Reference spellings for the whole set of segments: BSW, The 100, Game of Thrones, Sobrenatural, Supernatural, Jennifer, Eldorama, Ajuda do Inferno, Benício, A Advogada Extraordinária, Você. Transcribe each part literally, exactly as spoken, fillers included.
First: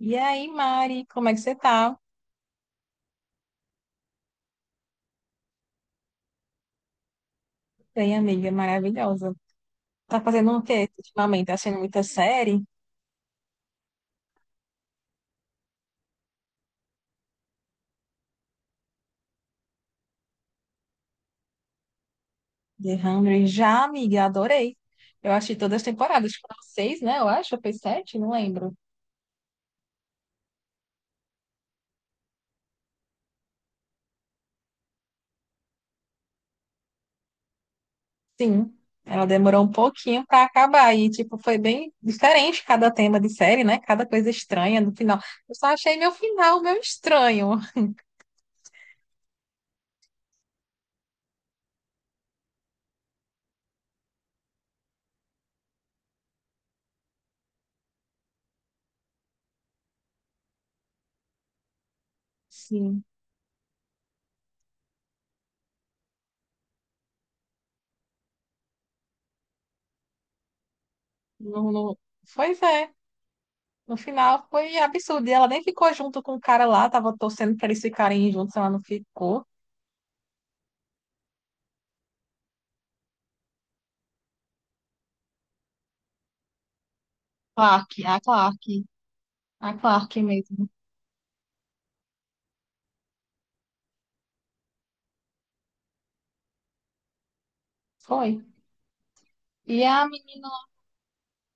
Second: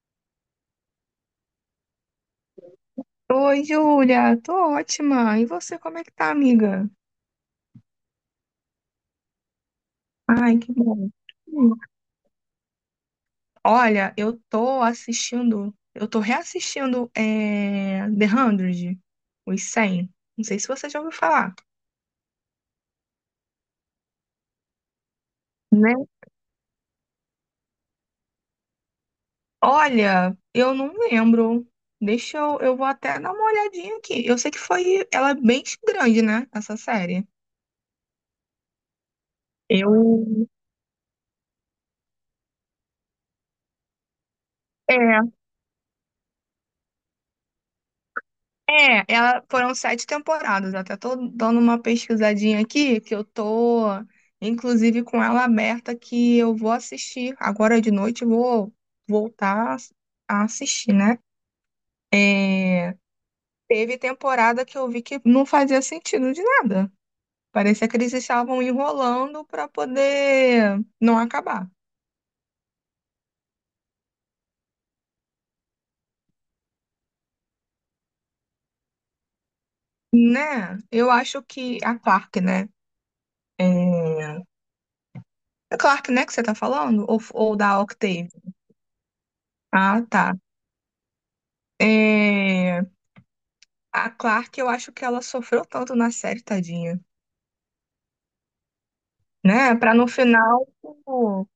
E aí, Mari, como é que você tá? Oi, Júlia, tô ótima. E você, como é que tá, amiga? Bem, amiga, maravilhosa. Tá fazendo Ai, o que quê bom. ultimamente? Tá Hum. assistindo muita série? Olha, eu tô assistindo, eu tô reassistindo é, The hundred, os cem. Não sei se você já ouviu falar, The one hundred? Já, amiga, adorei. Eu achei todas as né? temporadas, foram seis, né? Eu acho, foi sete, não lembro. Olha, eu não lembro. Deixa eu, eu vou até dar uma olhadinha aqui. Eu sei que foi, ela é bem grande, né, essa série. Sim, ela demorou um pouquinho pra Eu, acabar e, tipo, foi bem diferente cada tema de série, né? Cada coisa estranha no é, final. Eu só achei meu final meio estranho. É, ela, foram sete temporadas. Até tô dando uma pesquisadinha aqui, que eu tô, inclusive, com ela aberta, que eu vou assistir. Agora de noite eu vou voltar a assistir, né? É, Sim, Teve temporada que eu vi que não fazia sentido de nada. Parecia que eles estavam enrolando para poder não acabar, não, não... Pois é. No final foi absurdo. E ela nem ficou junto com o cara lá, tava torcendo pra eles ficarem juntos, ela não ficou. né? Eu acho que a Clark, né? É... A Clark, né, que você tá falando? Ou, ou da Clark, a Octave? Clark, a Ah, Clark tá. mesmo. É, A Clark, eu acho que ela sofreu tanto na série, tadinha, Foi. né? E Pra a no menina. final, pô,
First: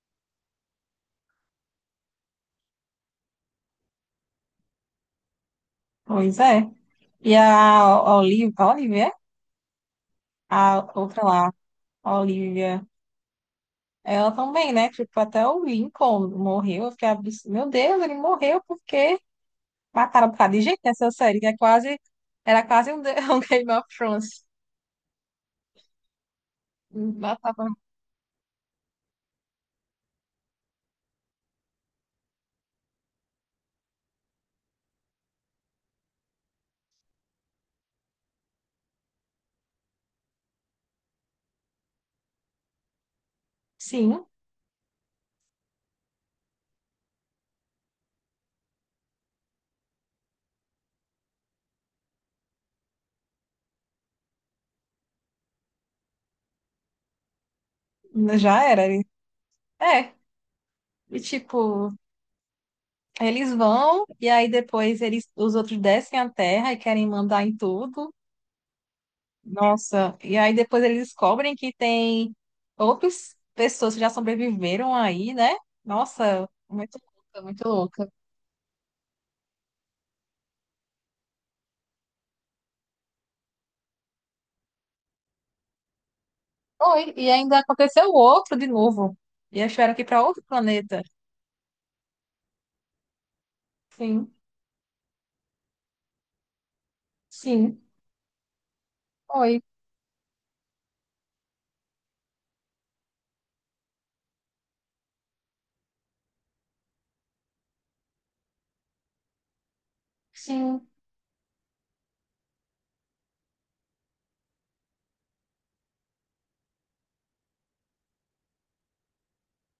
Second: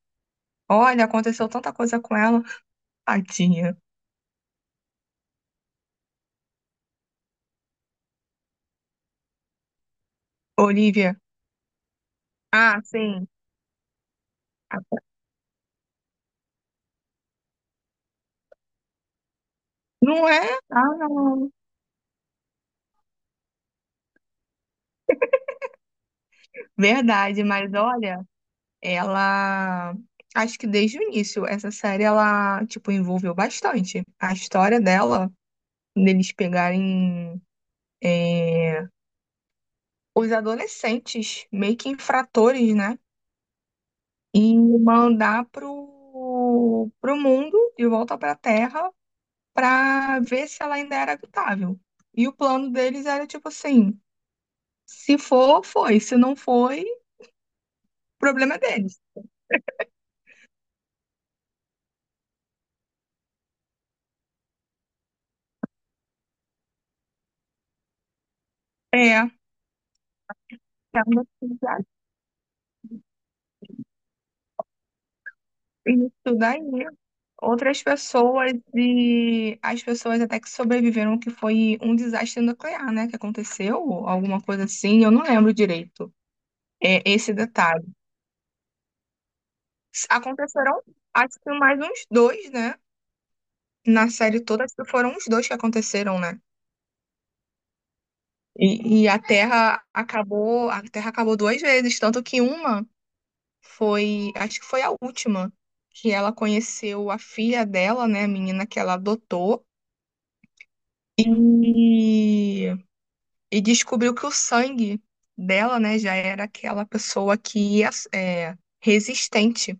olha, aconteceu tanta coisa com ela, tadinha. Pois é. E a Olivia, Olivia, a Olivia. outra lá, a Ah, Olivia, sim. ela também, Ah, né? Tipo, até o Lincoln morreu. Eu fiquei, abs- meu Deus, ele morreu porque não mataram um bocado é? de gente Ah, nessa série, que não. é quase. Era quase um, The- um Game of Thrones. Verdade, Matava. mas olha, ela. Acho que desde o início, essa série, ela, tipo, envolveu bastante. A história dela, deles pegarem. é, Os adolescentes, meio que infratores, né? Sim, E mandar pro, pro mundo, de volta para a Terra, para ver se ela ainda era habitável. E o plano deles era tipo assim: se for, foi, se não foi, problema é já era. deles. É. E tipo. Eles vão e aí depois eles, os outros descem a terra e querem mandar em tudo. É, Nossa, e aí depois eles tendo que descobrem que tem outras pessoas que já sobreviveram aí, né? isso Nossa, daí. muito louca, muito Outras louca. pessoas e as pessoas até que sobreviveram, que foi um desastre nuclear, né? Que aconteceu, alguma coisa assim, eu não lembro direito, é, Foi, e esse ainda detalhe. aconteceu outro de novo. E eles tiveram que ir para outro Aconteceram, planeta. acho que mais uns dois, né? Na Sim, série toda foram os dois que aconteceram, né? sim, E, e a foi. Terra acabou, a Terra acabou duas vezes, tanto que uma foi, acho que foi a última, que ela conheceu a filha dela, né, a menina que ela adotou, Sim. e, e descobriu que o sangue dela, né, já era aquela pessoa que é é, resistente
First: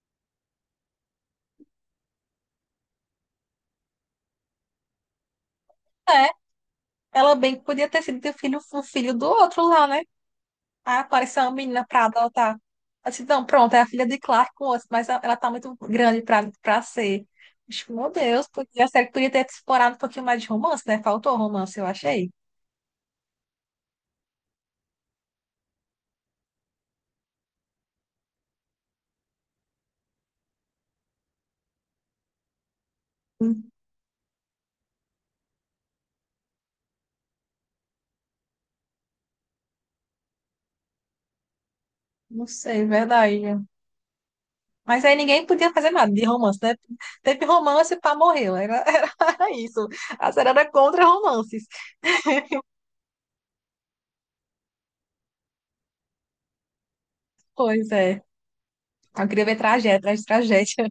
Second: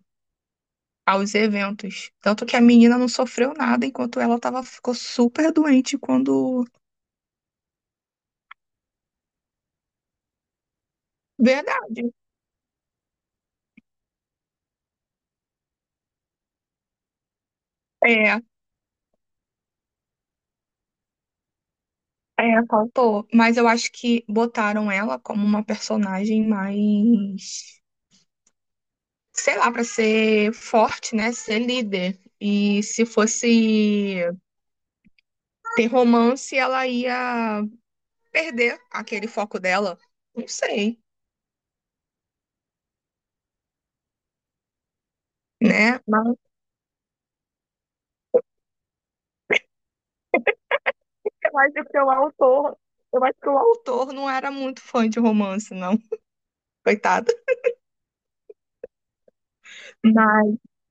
aos eventos. Tanto que a menina não sofreu nada enquanto ela tava, ficou super doente É, quando. ela bem que podia ter sido o filho, o filho do outro lá, né? Aí apareceu uma menina Verdade. pra adotar. Eu disse, não, pronto, é a filha de Clark com osso, mas ela tá muito grande pra, pra ser. Acho que, meu É, Deus, porque a série podia ter explorado um pouquinho mais de romance, né? Faltou romance, eu achei. É, faltou. Mas eu acho que botaram ela como uma personagem mais, sei lá, pra ser forte, né? Ser líder. E se Hum, fosse ter romance, ela ia perder aquele foco dela. Não sei, Não sei, é verdade. Mas aí ninguém podia fazer né? nada de Mas romance, né? Teve romance, para morreu. Era, era isso. A série era contra eu romances. acho que o autor, eu acho que o autor não era muito fã de romance, não. Coitado. Pois é. Eu queria ver tragédia, atrás de Mas tragédia.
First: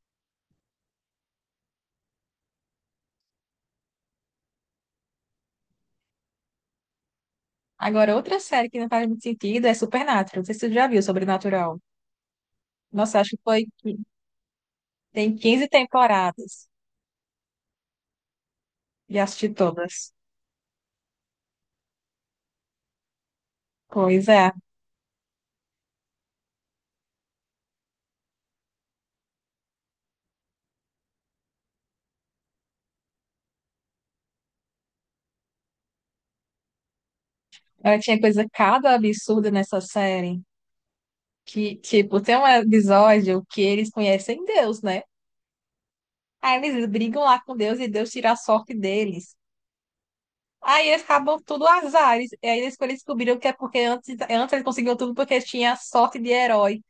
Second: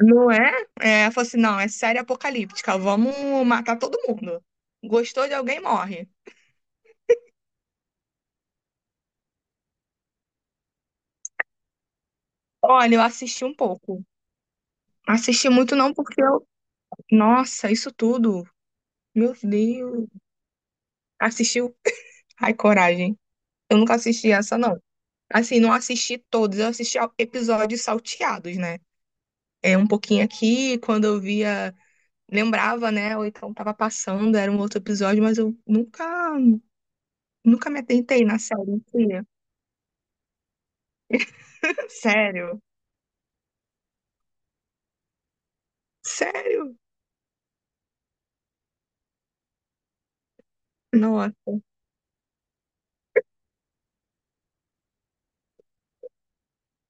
não é? É, falou assim, não, é série apocalíptica, vamos matar todo mundo. Gostou de alguém, morre. Agora, outra série que não faz muito sentido é Supernatural. Não sei se você já viu, Sobrenatural. Olha, eu Nossa, acho que assisti um foi. pouco. Tem Assisti quinze muito não porque eu... temporadas Nossa, isso tudo. e Meu assisti Deus. todas. Assistiu? Ai, coragem. Eu nunca Pois assisti é. essa, não. Assim, não assisti todos. Eu assisti ao- episódios salteados, né? É um pouquinho aqui, quando eu via... Lembrava, né? Ou então tava passando, era um outro episódio, mas eu nunca... Nunca me Ela tinha atentei na coisa série em cada si. absurda nessa série. Que, tipo, tem um Sério? episódio que eles conhecem Deus, né? Aí Sério? eles brigam lá com Deus e Deus tira a sorte deles. Aí eles acabam Nossa. tudo azares. E aí eles quando descobriram que é porque antes, antes eles conseguiam tudo porque eles tinham a sorte de herói.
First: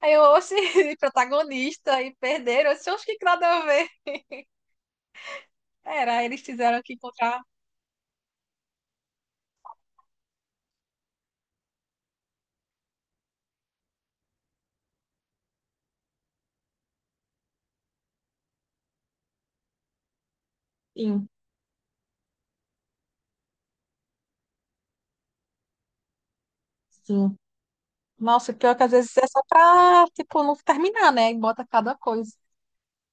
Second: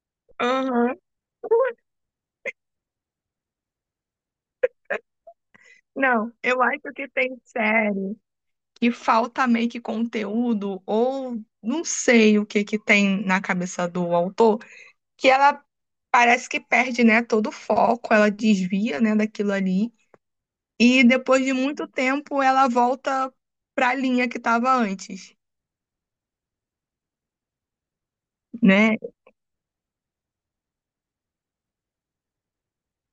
Aí eu, oxe, Aham. protagonista, e perderam. Eu disse, oxe, que nada a ver. Era, Não, eles eu acho tiveram que que tem encontrar. série que falta meio que conteúdo, ou não sei o que que tem na cabeça do autor, que ela parece que perde, né, todo o foco, ela desvia, né, daquilo ali, e Sim, depois de muito tempo ela volta para a linha que estava antes, sim. Nossa, pior que às né? vezes é só pra, tipo, não terminar, né? E bota cada coisa.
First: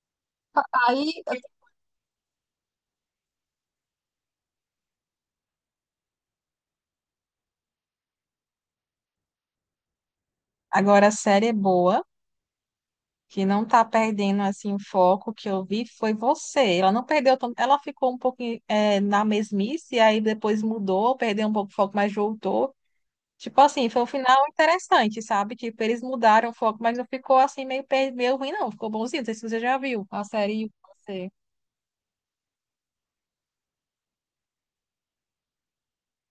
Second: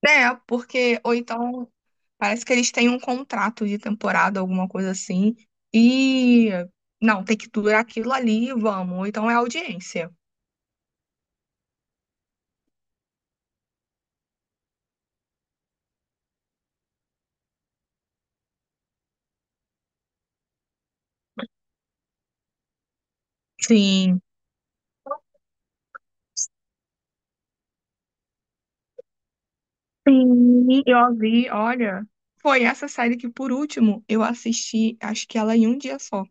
É, porque, ou Aí, então, parece que eles têm um contrato de temporada, alguma coisa assim, e não, tem que durar aquilo ali, vamos, ou então é audiência. agora a série é boa, que não tá perdendo, assim, o foco que eu vi foi você. Ela não perdeu tanto, ela ficou um pouco é, na mesmice, aí depois mudou, perdeu um pouco o foco, mas voltou. Tipo assim, foi um Sim. final interessante, sabe? Tipo, eles mudaram o foco, mas não ficou assim meio, per- meio ruim, não. Ficou bonzinho. Não sei se você já viu a série Sim, eu Você. vi, olha. Foi essa série que, por último, eu assisti, acho que ela em um dia só.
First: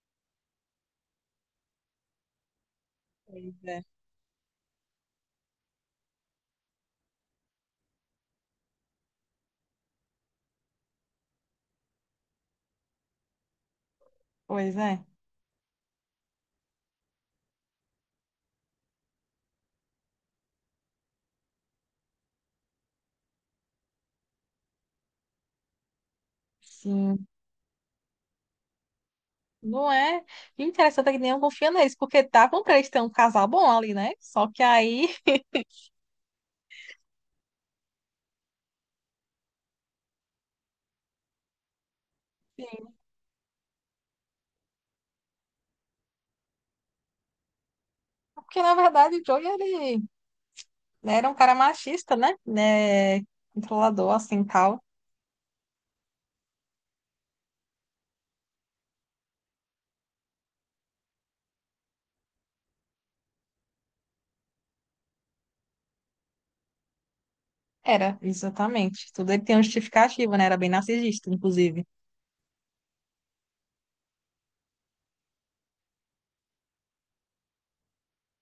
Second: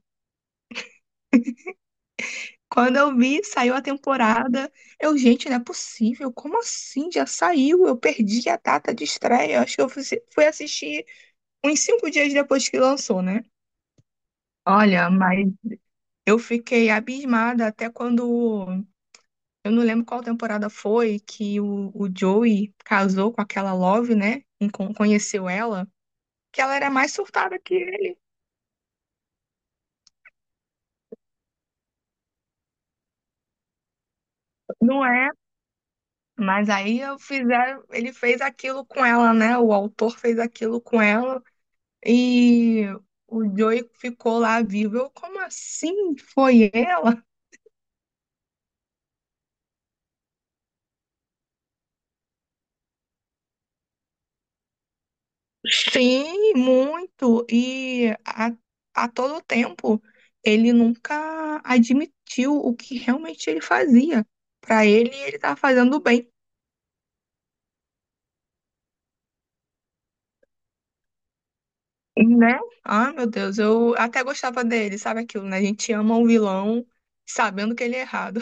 Quando eu vi, Pois saiu a é. temporada. Eu, gente, não é possível. Como assim? Já saiu? Eu perdi a data de estreia. Acho que eu fui fui assistir uns cinco dias depois que lançou, né? Pois é. Olha, mas eu fiquei abismada até quando. Eu não lembro qual temporada foi que o, o Joey casou com aquela Love, né? Encon- Conheceu ela. Que ela era mais Sim. surtada que ele. Não é? E interessante é que nenhum confia neles, porque estavam pra eles terem um casal bom ali, né? Só que Não aí. é? Mas aí eu fizeram, ele fez aquilo com ela, né? O autor fez aquilo com ela e Sim. o Joey ficou lá vivo. Eu, como assim? Foi ela? Porque na verdade o Joey, ele era um cara machista, né? Né? Controlador, assim, tal. Sim, muito. E a, a todo tempo ele nunca admitiu o que realmente ele fazia. Pra ele, ele tava fazendo bem, Era, exatamente. Tudo ele tem um justificativo, né? Era bem narcisista, inclusive. né? Ah, meu Deus, eu até gostava dele, sabe aquilo, né? A gente ama um vilão sabendo que ele é errado.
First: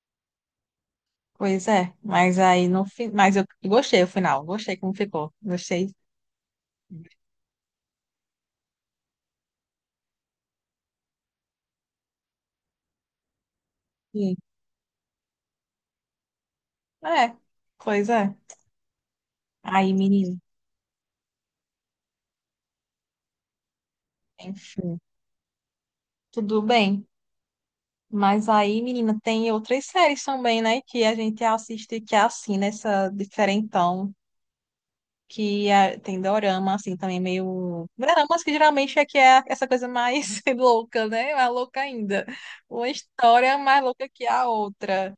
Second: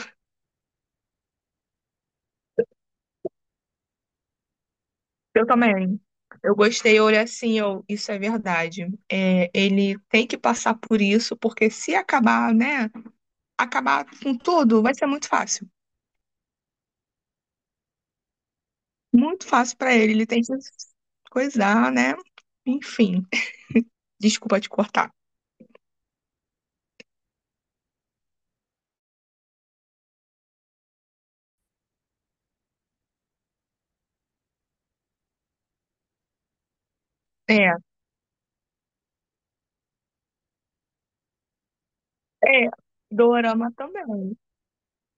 Pois é, mas aí no fim. Mas eu gostei o final, gostei como ficou. Eu Gostei. também. Eu gostei, eu olhei assim, eu, isso é verdade. É, ele tem que passar por isso, porque se acabar, né, acabar Sim. com tudo, vai ser muito fácil. É, pois é. Muito fácil Aí, pra ele, ele menino, tem que coisar, né? Enfim, desculpa te enfim, cortar. tudo bem. Mas aí, menina, tem outras séries também, né? Que a gente assiste que é assim, nessa diferentão. Que é- tem dorama, assim, também É, meio... Doramas que geralmente é que é essa coisa mais louca, né? Mais louca ainda. é, Uma história Dorama mais louca que também. a outra.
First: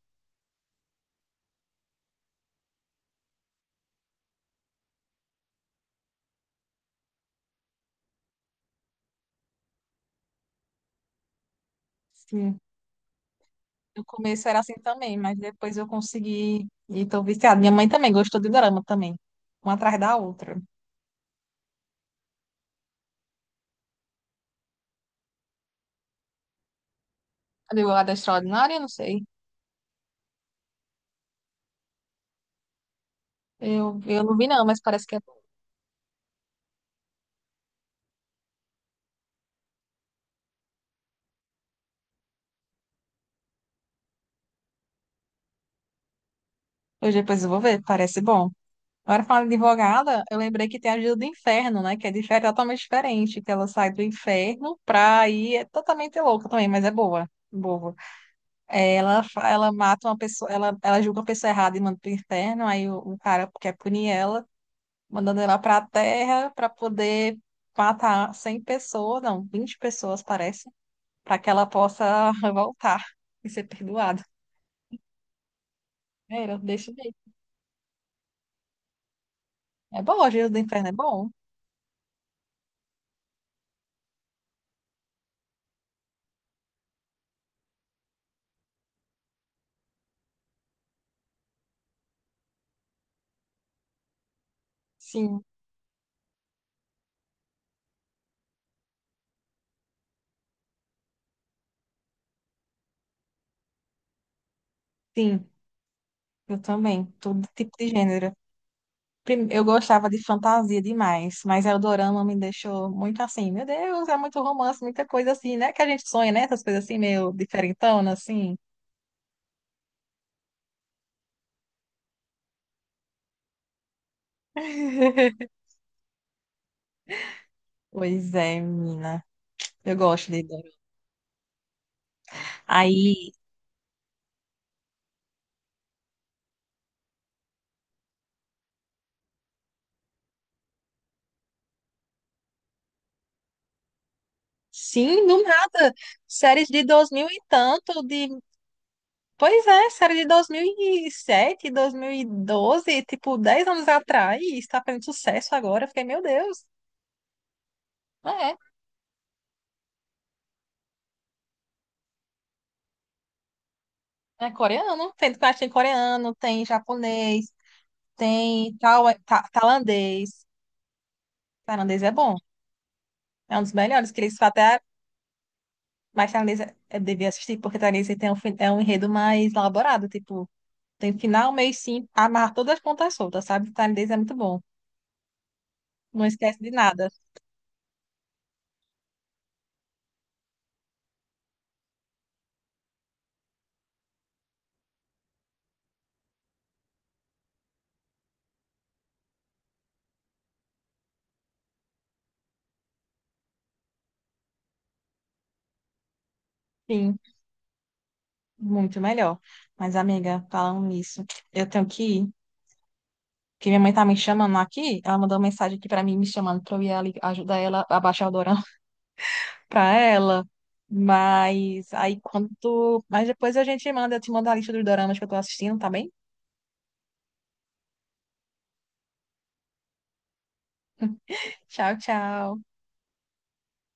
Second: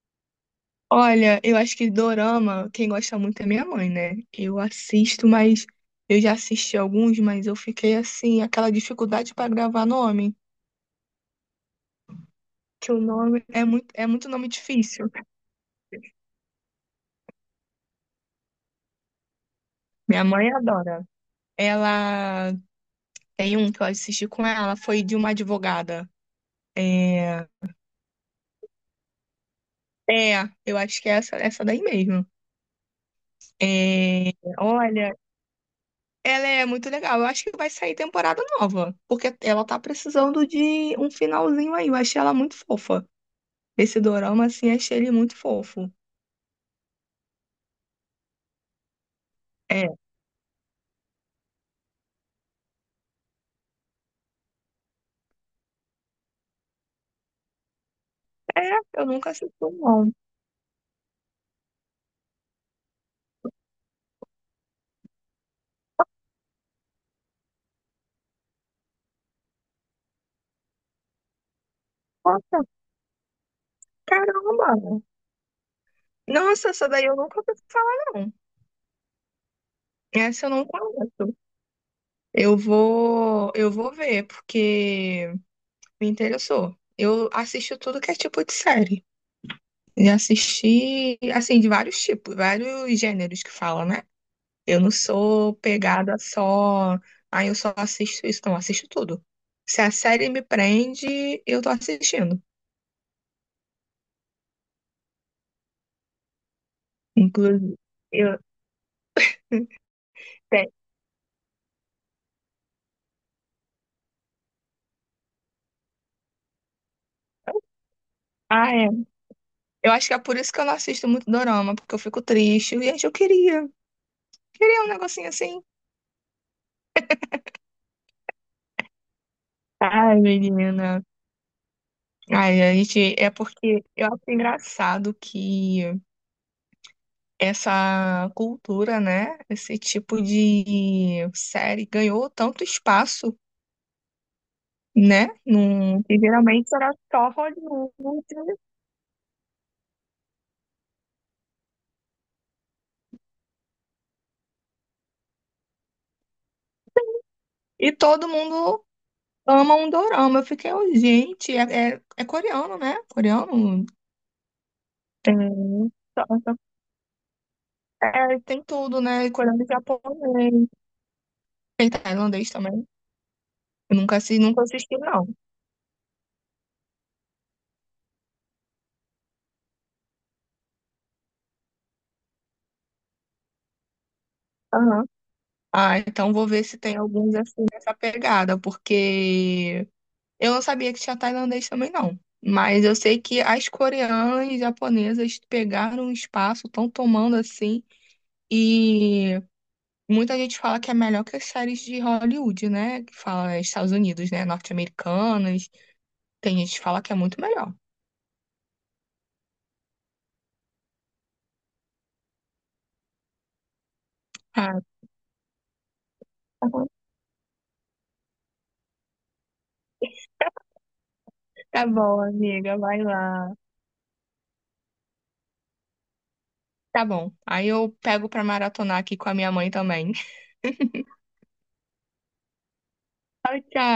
Olha, eu acho que Dorama, quem gosta muito é minha mãe, né? Eu assisto, mas eu já assisti alguns, mas eu fiquei assim, aquela dificuldade pra gravar nome. Sim. Que o nome é muito, No é muito começo nome era assim difícil. também, mas depois eu consegui... E tô viciada. Minha mãe também gostou de dorama também. Uma atrás da Minha mãe outra. adora. Ela tem um que eu assisti com ela, foi de uma advogada. É, A Advogada Extraordinária, não sei. é eu acho que é essa, essa daí mesmo. Eu, eu É, não vi não, mas parece que olha, é bom. ela é muito legal. Eu acho que vai sair temporada nova, porque ela tá precisando de um finalzinho aí. Eu achei ela muito fofa. Esse dorama, assim, achei ele muito fofo. Hoje depois eu vou ver, parece bom. Agora falando de É, advogada, eu lembrei que tem a Ajuda do Inferno, né? Que é diferente, totalmente diferente, que ela sai do inferno pra ir, é totalmente louca também, mas é boa, boa. é, É, eu Ela, nunca fa- assisti ela um, mata não. uma pessoa, ela, ela julga uma pessoa errada e manda pro inferno, aí o, o cara quer punir ela, mandando ela pra terra pra poder matar cem pessoas, não, vinte pessoas parece, pra que ela possa Nossa, voltar e ser perdoada. caramba! Era, Nossa, essa deixa eu daí ver. eu nunca ouvi falar, não. É bom, a Essa Ajuda eu do não Inferno é bom. conheço. Eu vou, eu vou ver, porque me interessou. Eu assisto tudo que é tipo de série. E assisti, assim, de vários tipos, vários gêneros que falam, né? Eu não Sim, sou pegada só, ah, eu só assisto isso, não, eu assisto tudo. Se a série me prende, eu tô assistindo. sim, eu também, todo tipo Inclusive, de gênero. eu, prim- Eu gostava de tem- fantasia demais, mas Eldorama me deixou muito assim, meu Deus, é muito romance, muita coisa assim, né? Que a gente sonha, né? Essas coisas assim, meio diferentona, assim. ah, é. Eu acho que é por isso que eu não assisto muito dorama, porque eu fico triste. Gente, eu queria, queria um negocinho assim. Pois é, menina. Eu Ai, gosto de dorama. menina. Ai, a gente, é Aí, porque eu acho engraçado que essa cultura, né, esse tipo de série ganhou tanto espaço, sim, né, do nada. num, que Séries geralmente de era dois mil só e Hollywood tanto, de... Pois é, série de dois dois mil mil e sete, dois mil e doze, tipo, dez anos atrás, está fazendo sucesso agora. Eu fiquei, meu Deus. e todo É, mundo ama um dorama. Eu fiquei, oh, gente, é, é, é coreano, né? Coreano é coreano. Tem, tem, tem só- coreano, só- tem japonês. é, tem Tem tudo, tal, né? ta- Coreano e tailandês. japonês, tem Tailandês é bom. tailandês também. É um dos Eu melhores nunca, que assi- eles nunca até. assisti, não. Mas tailandês é- eu devia assistir, porque tailandês tem um, fin- é um enredo mais elaborado. Tipo, tem final, meio sim fim, amarra todas as pontas soltas, sabe? Tailandês é muito bom. Aham. Ah, Não então vou esquece ver de se tem nada. alguns assim nessa pegada, porque eu não sabia que tinha tailandês também não. Mas eu sei que as coreanas e japonesas pegaram um espaço, estão tomando assim, e muita gente fala que é melhor que as séries de Hollywood, né? Que fala Estados Unidos, né? Norte-americanas. Tem gente que fala que é Sim, muito melhor. muito melhor. Mas, amiga, falando nisso, eu tenho que ir. Porque minha mãe tá me chamando Ah, aqui. Ela mandou uma mensagem aqui pra mim, me chamando tá pra eu bom. ir ali ajudar ela a baixar o para ela. Tá Mas aí bom, quando amiga, vai tu... Mas lá. depois a gente manda, eu te mando a lista dos doramas que eu tô assistindo, tá bem? Tá bom. Aí eu pego pra maratonar aqui com a minha mãe também. Tchau, tchau. Tchau, tchau.